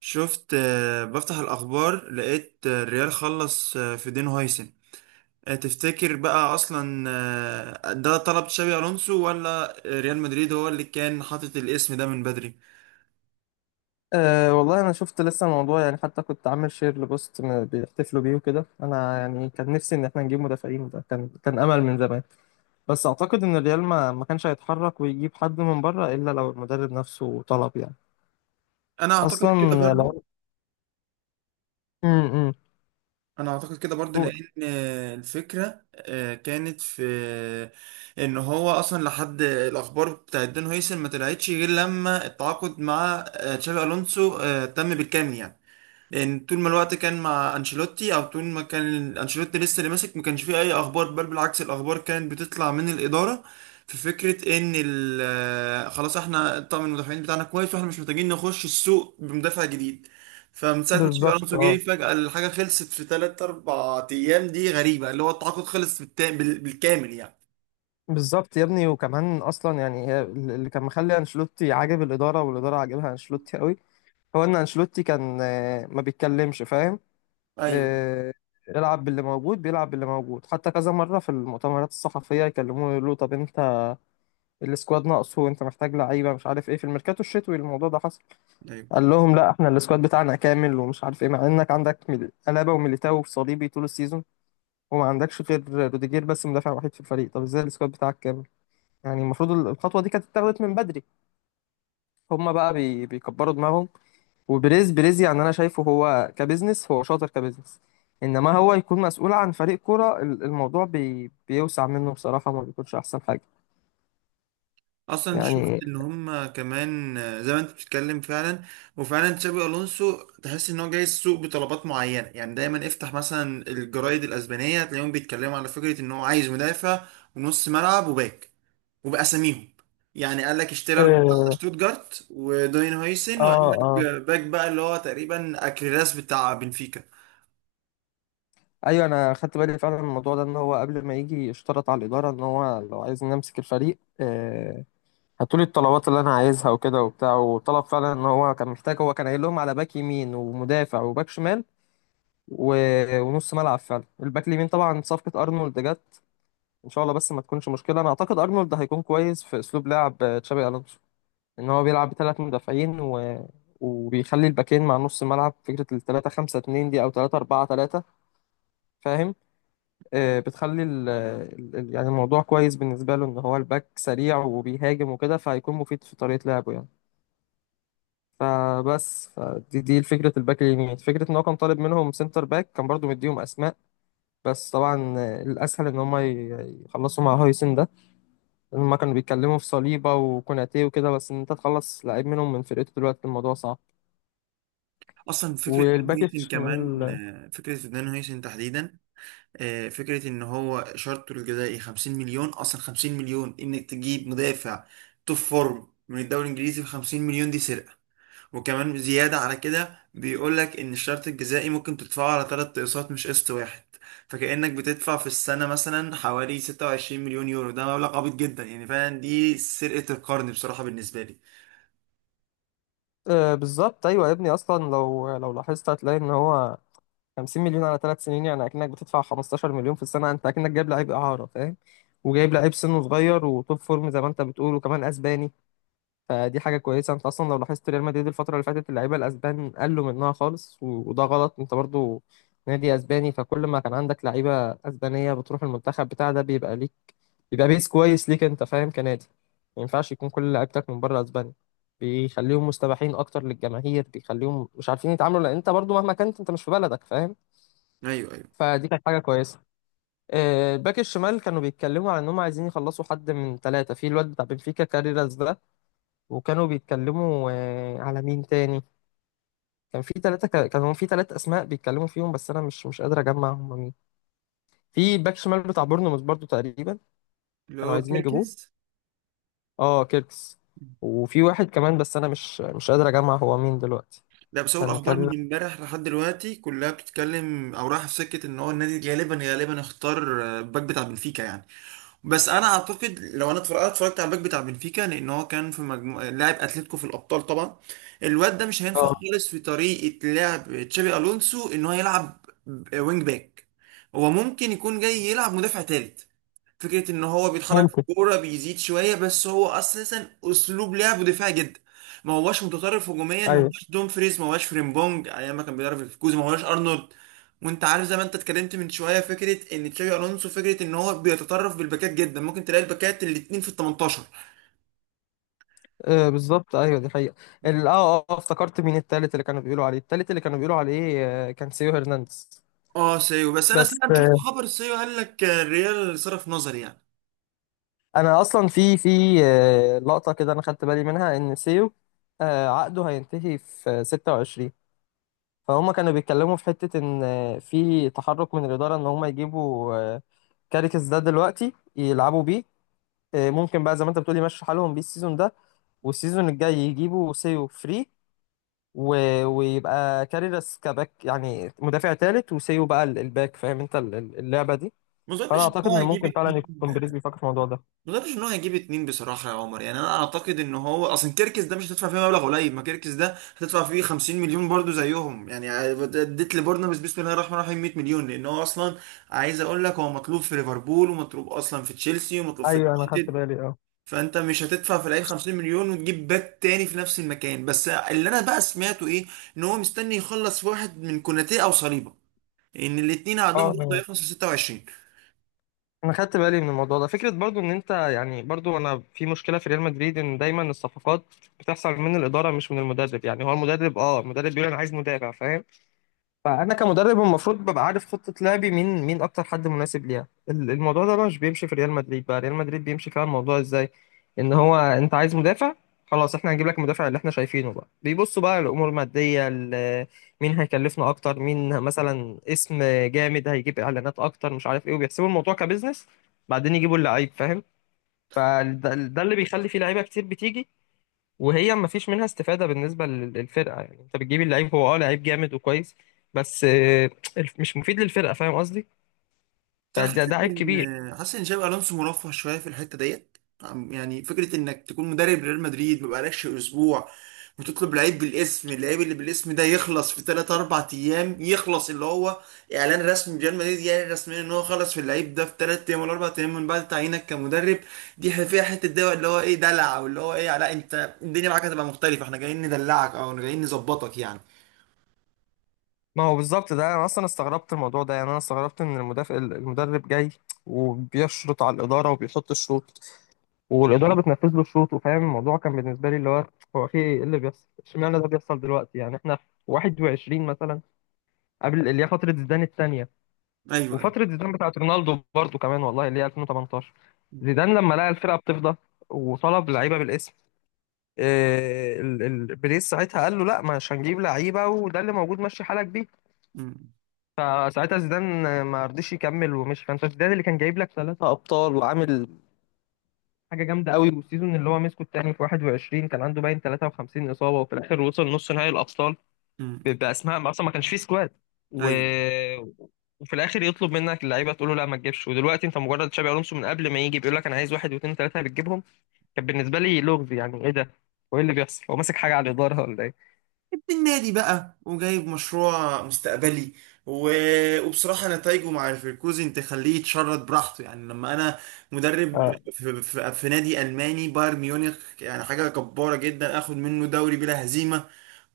شفت بفتح الأخبار لقيت الريال خلص في دين هايسن. تفتكر بقى أصلا ده طلب تشابي ألونسو ولا ريال مدريد هو اللي كان حاطط الاسم ده من بدري؟ أه، والله انا شفت لسه الموضوع، حتى كنت عامل شير لبوست بيحتفلوا بيه وكده، انا يعني كان نفسي ان احنا نجيب مدافعين. ده كان امل من زمان. بس اعتقد ان الريال ما كانش هيتحرك ويجيب حد من بره الا لو المدرب نفسه طلب، يعني أنا أعتقد اصلا. كده برضو. لو امم أنا أعتقد كده برضو لأن الفكرة كانت في إن هو أصلا لحد الأخبار بتاع دين هايسن ما طلعتش غير لما التعاقد مع تشابي ألونسو تم بالكامل يعني. لان طول ما الوقت كان مع انشيلوتي او طول ما كان انشيلوتي لسه اللي ماسك ما كانش فيه اي اخبار، بل بالعكس الاخبار كانت بتطلع من الاداره في فكره ان خلاص احنا طقم المدافعين بتاعنا كويس واحنا مش محتاجين نخش السوق بمدافع جديد. فمن ساعه ما تشافي بالظبط. الونسو جه اه، فجاه الحاجه خلصت في 3 4 ايام، دي غريبه، اللي هو التعاقد خلص بالكامل يعني. بالظبط يا ابني. وكمان اصلا يعني هي اللي كان مخلي انشيلوتي عاجب الاداره، والاداره عاجبها انشيلوتي قوي، هو ان انشيلوتي كان ما بيتكلمش، فاهم؟ ايوه، آه، العب باللي موجود، بيلعب باللي موجود. حتى كذا مرة في المؤتمرات الصحفية يكلموه يقولوا له، طب انت السكواد ناقصه وانت محتاج لعيبة، مش عارف ايه، في الميركاتو الشتوي الموضوع ده حصل، قال لهم لا احنا السكواد بتاعنا كامل ومش عارف ايه، مع انك عندك ألابا وميليتاو وصليبي طول السيزون، وما عندكش غير روديجير بس مدافع وحيد في الفريق. طب ازاي السكواد بتاعك كامل؟ يعني المفروض الخطوة دي كانت اتاخدت من بدري. هما بقى بيكبروا دماغهم. وبريز، بريز يعني انا شايفه هو كبزنس هو شاطر، كبزنس. انما هو يكون مسؤول عن فريق كرة، الموضوع بيوسع منه بصراحة، ما بيكونش احسن حاجة. اصلا شفت يعني ان هم كمان زي ما انت بتتكلم فعلا. وفعلا تشابي الونسو تحس ان هو جاي السوق بطلبات معينه، يعني دايما افتح مثلا الجرايد الاسبانيه تلاقيهم بيتكلموا على فكره ان هو عايز مدافع ونص ملعب وباك، وباساميهم. يعني قال لك اشتيرر بتاع اه شتوتجارت وداين هويسن، وقال اه لك آه. باك بقى اللي هو تقريبا اكريلاس بتاع بنفيكا. ايوه، انا خدت بالي فعلا من الموضوع ده، ان هو قبل ما يجي اشترط على الإدارة، ان هو لو عايز امسك الفريق، هاتوا لي الطلبات اللي انا عايزها وكده وبتاع. وطلب فعلا ان هو كان محتاج، هو كان قايل لهم على باك يمين، ومدافع، وباك شمال، و... ونص ملعب. فعلا الباك اليمين طبعا صفقة ارنولد جت، ان شاء الله بس ما تكونش مشكله. انا اعتقد ارنولد هيكون كويس في اسلوب لعب تشابي الونسو، ان هو بيلعب بثلاث مدافعين، وبيخلي الباكين مع نص الملعب، فكره ال 3 5 2 دي او 3 4 3، فاهم؟ بتخلي يعني الموضوع كويس بالنسبه له، ان هو الباك سريع وبيهاجم وكده، فهيكون مفيد في طريقه لعبه يعني. فبس فدي دي فكره الباك اليمين. فكره ان هو كان طالب منهم سنتر باك، كان برضو مديهم اسماء. بس طبعا الاسهل ان هم يخلصوا مع هويسن ده. هما كانوا بيتكلموا في صليبة وكوناتي وكده، بس إن أنت تخلص لعيب منهم من فرقته دلوقتي الموضوع صعب. اصلا فكره داين والباك هويسن كمان، الشمال، فكره داين هويسن تحديدا، فكرة ان هو شرطه الجزائي 50 مليون، اصلا 50 مليون انك تجيب مدافع توب فورم من الدوري الانجليزي ب 50 مليون دي سرقة. وكمان زيادة على كده بيقول لك ان الشرط الجزائي ممكن تدفعه على ثلاث اقساط مش قسط واحد، فكأنك بتدفع في السنة مثلا حوالي 26 مليون يورو. ده مبلغ عبيط جدا يعني، فعلا دي سرقة القرن بصراحة بالنسبة لي. آه بالظبط. أيوة يا ابني، أصلا لو لاحظت هتلاقي إن هو 50 مليون على ثلاث سنين، يعني أكنك بتدفع 15 مليون في السنة. أنت أكنك جايب لعيب إعارة، فاهم؟ وجايب لعيب سنه صغير وتوب فورم زي ما أنت بتقول، وكمان أسباني. فدي حاجة كويسة. أنت أصلا لو لاحظت ريال مدريد الفترة اللي فاتت اللعيبة الأسبان قلوا منها خالص، وده غلط. أنت برضو نادي اسباني، فكل ما كان عندك لعيبه اسبانيه بتروح المنتخب بتاع ده بيبقى ليك، يبقى بيس كويس ليك انت، فاهم؟ كنادي ما ينفعش يكون كل لعيبتك من بره اسبانيا، بيخليهم مستباحين اكتر للجماهير، بيخليهم مش عارفين يتعاملوا، لان انت برضو مهما كنت انت مش في بلدك، فاهم؟ ايوه، ايوه، فدي كانت حاجه كويسه. الباك الشمال كانوا بيتكلموا على انهم عايزين يخلصوا حد من ثلاثه، في الواد بتاع بنفيكا كاريراس ده. وكانوا بيتكلموا على مين تاني، كان في ثلاثه، كانوا في ثلاث اسماء بيتكلموا فيهم، بس انا مش قادر اجمع هم مين. في باك شمال بتاع بورنموث برضو تقريبا، اللي كانوا هو عايزين يجيبوه، كيركز. اه كيركس. وفي واحد كمان بس انا مش قادر اجمع هو مين دلوقتي. لا بس هو كان الاخبار كان من امبارح لحد دلوقتي كلها بتتكلم او رايحه في سكه ان هو النادي غالبا غالبا اختار الباك بتاع بنفيكا يعني. بس انا اعتقد لو انا اتفرجت على الباك بتاع بنفيكا، لان هو كان في مجموعه لاعب اتلتيكو في الابطال طبعا، الواد ده مش هينفع اه خالص في طريقه لعب تشابي الونسو ان هو يلعب وينج باك. هو ممكن يكون جاي يلعب مدافع تالت، فكرة ان هو بيتحرك في ممكن. الكورة بيزيد شوية، بس هو اساسا اسلوب لعبه دفاعي جدا. ما هواش متطرف هجوميا، ما ايوه، هواش دومفريز، ما هواش فريمبونج ايام ما كان بيدرب في كوزا، ما هواش ارنولد. وانت عارف زي ما انت اتكلمت من شوية فكرة ان تشابي الونسو فكرة ان هو بيتطرف بالباكات جدا، ممكن تلاقي الباكات الاتنين في ال 18. آه بالظبط ايوه دي حقيقة. افتكرت مين التالت اللي كانوا بيقولوا عليه، التالت اللي كانوا بيقولوا عليه آه، كان سيو هرنانديز. اه، سيو، بس انا بس سمعت شفت آه خبر سيو قال لك الريال صرف نظر يعني. انا اصلا في في آه لقطة كده انا خدت بالي منها، ان سيو عقده هينتهي في 26، فهم كانوا بيتكلموا في حتة ان في تحرك من الإدارة ان هم يجيبوا كاريكس ده دلوقتي يلعبوا بيه. ممكن بقى زي ما انت بتقولي مشي حالهم بيه السيزون ده، والسيزون الجاي يجيبوا سيو فري، و... ويبقى كاريراس كباك، يعني مدافع تالت، وسيو بقى الباك، فاهم انت اللعبة دي؟ ما فانا اظنش ان اعتقد هو ان هيجيب ممكن فعلا اتنين. يكون بيريز بيفكر في الموضوع ده. ما اظنش ان هو هيجيب اتنين بصراحه يا عمر، يعني انا اعتقد ان هو اصلا كيركس ده مش هتدفع فيه مبلغ قليل، ما كيركس ده هتدفع فيه 50 مليون برضو زيهم، يعني اديت لبورنموث بسم الله الرحمن الرحيم 100 مليون. لان هو اصلا عايز اقول لك هو مطلوب في ليفربول ومطلوب اصلا في تشيلسي ومطلوب في ايوه انا خدت اليونايتد. بالي اه. فانت مش هتدفع في اللعيب 50 مليون وتجيب باك تاني في نفس المكان. بس اللي انا بقى سمعته ايه ان هو مستني يخلص في واحد من كوناتي او صليبه، ان الاتنين عندهم اه برضه انا هيخلصوا 26. أنا خدت بالي من الموضوع ده، فكره برضو ان انت يعني برضو، انا في مشكله في ريال مدريد ان دايما الصفقات بتحصل من الاداره مش من المدرب. يعني هو المدرب، بيقول انا عايز مدافع، فاهم؟ فانا كمدرب المفروض ببقى عارف خطه لعبي، مين اكتر حد مناسب ليها. الموضوع ده بقى مش بيمشي في ريال مدريد، بقى ريال مدريد بيمشي فيها الموضوع ازاي، ان هو انت عايز مدافع، خلاص احنا هنجيب لك المدافع اللي احنا شايفينه، بقى بيبصوا بقى الامور الماديه، مين هيكلفنا اكتر، مين مثلا اسم جامد هيجيب اعلانات اكتر، مش عارف ايه، وبيحسبوا الموضوع كبزنس، بعدين يجيبوا اللعيب، فاهم؟ فده اللي بيخلي فيه لعيبه كتير بتيجي وهي ما فيش منها استفادة بالنسبة للفرقة. يعني انت بتجيب اللعيب، هو اه لعيب جامد وكويس، بس مش مفيد للفرقة، فاهم قصدي؟ بس انا فده حاسس ده عيب كبير. ان، حاسس ان شابي الونسو مرفه شويه في الحته ديت. يعني فكره انك تكون مدرب ريال مدريد ما بقالكش اسبوع وتطلب لعيب بالاسم، اللعيب اللي بالاسم ده يخلص في 3 4 ايام، يخلص اللي هو اعلان رسمي ريال مدريد يعني رسميا ان هو خلص في اللعيب ده في 3 ايام ولا 4 ايام من بعد تعيينك كمدرب. دي فيها حته دواء اللي هو ايه دلع، واللي هو ايه لا انت الدنيا معاك هتبقى مختلفه، احنا جايين ندلعك او جايين نظبطك يعني. ما هو بالظبط ده، انا اصلا استغربت الموضوع ده، يعني انا استغربت ان المدافع المدرب جاي وبيشرط على الإدارة وبيحط الشروط والإدارة بتنفذ له شروطه، فاهم؟ الموضوع كان بالنسبة لي اللي هو، هو في ايه اللي بيحصل؟ اشمعنى ده بيحصل دلوقتي؟ يعني احنا في 21 مثلا، قبل اللي هي فترة زيدان الثانية، ايوه، ايوه. وفترة زيدان بتاعت رونالدو برضو كمان والله، اللي هي 2018، م- زيدان لما لقى الفرقة بتفضى وطلب لعيبة بالاسم، بريس ساعتها قال له لا مش هنجيب لعيبة وده اللي موجود ماشي حالك بيه، م- فساعتها زيدان ما رضيش يكمل ومشي. فانت زيدان اللي كان جايب لك ثلاثة أبطال، وعامل حاجة جامدة قوي، والسيزون اللي هو مسكه التاني في 21 كان عنده باين 53 إصابة، وفي الآخر وصل نص نهائي الأبطال م- باسماء ما اصلا ما كانش فيه سكواد، و... ايوه وفي الاخر يطلب منك اللعيبه تقول له لا ما تجيبش. ودلوقتي انت مجرد تشابي الونسو، من قبل ما يجي بيقول لك انا عايز واحد واثنين ثلاثه بتجيبهم. كان بالنسبه لي لغز، يعني ايه ده وايه اللي بيحصل؟ هو ماسك حاجه على الاداره ولا ايه؟ ابن النادي بقى وجايب مشروع مستقبلي. و... وبصراحة نتائجه مع ليفركوزن تخليه يتشرد براحته يعني. لما أنا مدرب اه في نادي ألماني بايرن ميونخ يعني حاجة جبارة جدا آخد منه دوري بلا هزيمة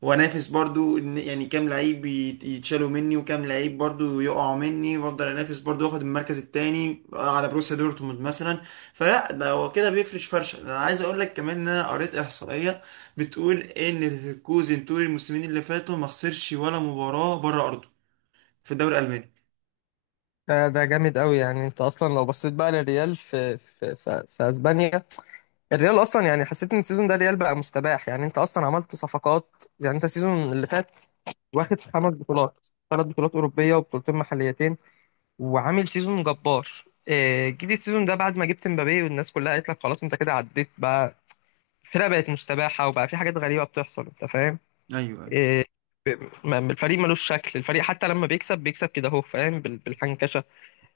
وأنافس برضو يعني كام لعيب يتشالوا مني وكام لعيب برضو يقعوا مني وأفضل أنافس برضو وآخد المركز التاني على بروسيا دورتموند مثلا. فلا، ده هو كده بيفرش فرشة. أنا عايز أقول لك كمان إن أنا قريت إحصائية بتقول ان ليفركوزن طول الموسمين اللي فاتوا ما خسرش ولا مباراة بره ارضه في الدوري الالماني. ده ده جامد قوي. يعني انت اصلا لو بصيت بقى للريال في اسبانيا، الريال اصلا يعني حسيت ان السيزون ده الريال بقى مستباح. يعني انت اصلا عملت صفقات، يعني انت السيزون اللي فات واخد خمس بطولات، ثلاث بطولات اوروبيه وبطولتين محليتين، وعامل سيزون جبار. جيت السيزون ده بعد ما جبت مبابي، والناس كلها قالت لك خلاص انت كده عديت بقى، الفرقه بقت مستباحه وبقى في حاجات غريبه بتحصل، انت فاهم؟ ايوه، ايوه. آه، الفريق ملوش شكل، الفريق حتى لما بيكسب بيكسب كده اهو، فاهم؟ بالحنكشه.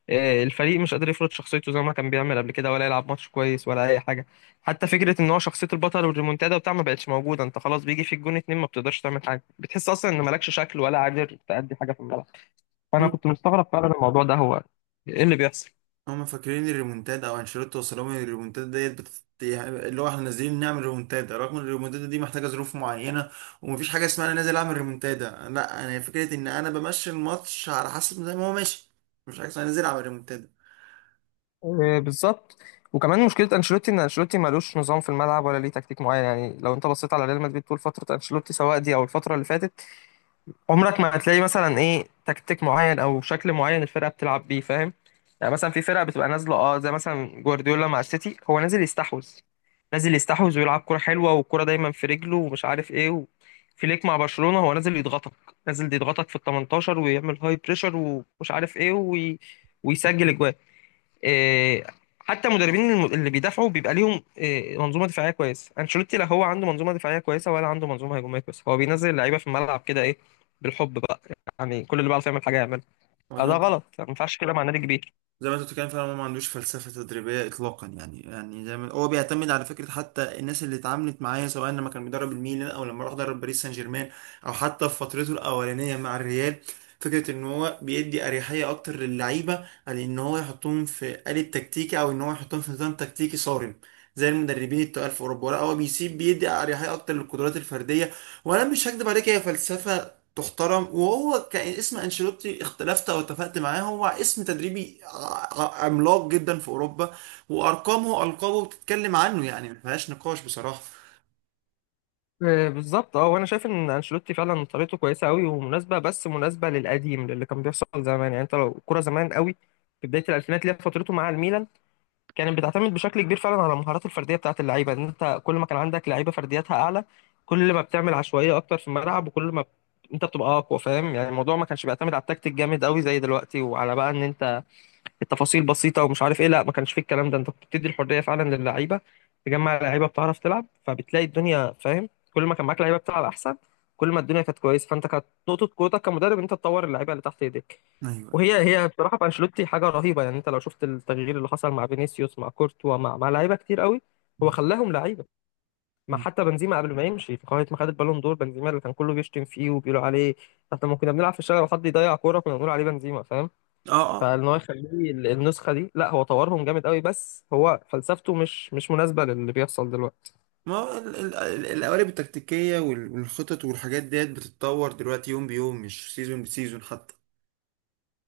الفريق مش قادر يفرض شخصيته زي ما كان بيعمل قبل كده، ولا يلعب ماتش كويس ولا اي حاجه. حتى فكره ان هو شخصيه البطل والريمونتادا وبتاع ما بقتش موجوده، انت خلاص بيجي في الجون اتنين ما بتقدرش تعمل حاجه، بتحس اصلا ان مالكش شكل ولا قادر تأدي حاجه في الملعب. فانا مم. كنت مستغرب فعلا الموضوع ده، هو ايه اللي بيحصل؟ هما فاكرين الريمونتادا، او انشيلوتي وصل لهم إن الريمونتادا ديت اللي هو احنا نازلين نعمل ريمونتادا، رغم ان الريمونتادا دي محتاجه ظروف معينه، ومفيش حاجه اسمها انا نازل اعمل ريمونتادا. لا، انا فكره ان انا بمشي الماتش على حسب زي ما هو ماشي، مفيش حاجه اسمها نازل اعمل ريمونتادا. بالظبط. وكمان مشكله انشيلوتي ان انشيلوتي ملوش نظام في الملعب، ولا ليه تكتيك معين. يعني لو انت بصيت على ريال مدريد طول فتره انشيلوتي، سواء دي او الفتره اللي فاتت، عمرك ما هتلاقي مثلا ايه تكتيك معين او شكل معين الفرقه بتلعب بيه، فاهم؟ يعني مثلا في فرقه بتبقى نازله اه زي مثلا جوارديولا مع السيتي، هو نازل يستحوذ، ويلعب كرة حلوة، والكرة دايما في رجله ومش عارف ايه، فليك مع برشلونة هو نازل يضغطك، في ال 18، ويعمل هاي بريشر ومش عارف ايه، ويسجل اجوان. آه، حتى المدربين اللي بيدافعوا بيبقى ليهم منظومه دفاعيه كويسه. انشيلوتي لا هو عنده منظومه دفاعيه كويسه ولا عنده منظومه هجوميه كويسه، هو بينزل اللعيبه في الملعب كده ايه، بالحب بقى. يعني كل اللي بيعرف يعمل حاجه يعملها. ده غلط، ما ينفعش كده مع نادي كبير. زي ما انت بتتكلم فعلا هو ما عندوش فلسفة تدريبية إطلاقا، يعني زي ما هو بيعتمد على فكرة حتى الناس اللي اتعاملت معايا سواء لما كان بيدرب الميلان أو لما راح درب باريس سان جيرمان أو حتى في فترته الأولانية مع الريال، فكرة إن هو بيدي أريحية أكتر للعيبة على إن هو يحطهم في آلة تكتيكي أو إن هو يحطهم في نظام تكتيكي صارم زي المدربين التقال في أوروبا. لا هو بيسيب، بيدي أريحية أكتر للقدرات الفردية. وأنا مش هكدب عليك هي فلسفة تحترم، وهو كان اسم انشيلوتي، اختلفت او اتفقت معاه هو اسم تدريبي عملاق جدا في اوروبا، وارقامه القابه بتتكلم عنه يعني ما فيهاش نقاش بصراحه. بالظبط اه، وانا شايف ان انشيلوتي فعلا طريقته كويسه قوي ومناسبه، بس مناسبه للقديم، للي كان بيحصل زمان. يعني انت لو الكوره زمان قوي في بدايه الالفينات اللي هي فترته مع الميلان، كانت بتعتمد بشكل كبير فعلا على المهارات الفرديه بتاعت اللعيبه، ان انت كل ما كان عندك لعيبه فردياتها اعلى كل ما بتعمل عشوائيه اكتر في الملعب، وكل ما انت بتبقى اقوى، فاهم؟ يعني الموضوع ما كانش بيعتمد على التكتيك جامد قوي زي دلوقتي، وعلى بقى ان انت التفاصيل بسيطه ومش عارف ايه، لا ما كانش فيه الكلام ده. انت كنت بتدي الحريه فعلا للعيبه، تجمع لعيبه بتعرف تلعب فبتلاقي الدنيا، فاهم؟ كل ما كان معاك لعيبه بتلعب احسن، كل ما الدنيا كانت كويسه. فانت كانت نقطه قوتك كمدرب انت تطور اللعيبه اللي تحت ايديك، ايوه، ايوه. وهي بصراحه في انشيلوتي حاجه رهيبه. يعني انت لو شفت التغيير اللي حصل مع فينيسيوس، مع كورتوا، مع لعيبه كتير قوي، هو خلاهم لعيبه. ما مم. حتى بنزيما قبل ما يمشي في قائمه ما خد البالون دور، بنزيما اللي كان كله بيشتم فيه وبيقولوا عليه، احنا لما كنا بنلعب في الشارع وحد يضيع كوره كنا بنقول عليه بنزيما، فاهم؟ اه، اه، فان هو يخليه النسخه دي، لا هو طورهم جامد قوي، بس هو فلسفته مش مناسبه للي بيحصل دلوقتي. ما هو ال- القوالب التكتيكيه والخطط والحاجات ديت بتتطور دلوقتي يوم بيوم مش سيزون بسيزون حتى.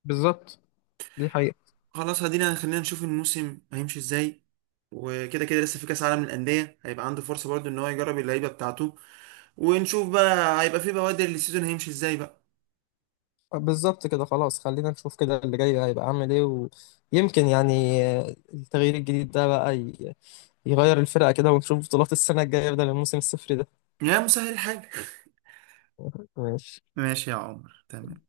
بالظبط، دي حقيقه. خلاص، خلينا نشوف الموسم هيمشي ازاي. وكده كده لسه في كاس عالم للانديه هيبقى عنده فرصه برضو ان هو يجرب اللعيبه بتاعته، ونشوف بقى هيبقى في بوادر للسيزون هيمشي ازاي بقى. بالظبط كده، خلاص خلينا نشوف كده اللي جاي هيبقى عامل ايه، ويمكن يعني التغيير الجديد ده بقى يغير الفرقه كده، ونشوف بطولات السنه الجايه بدل الموسم الصفر ده. يا مسهل الحاجه. ماشي. ماشي يا عمر، تمام.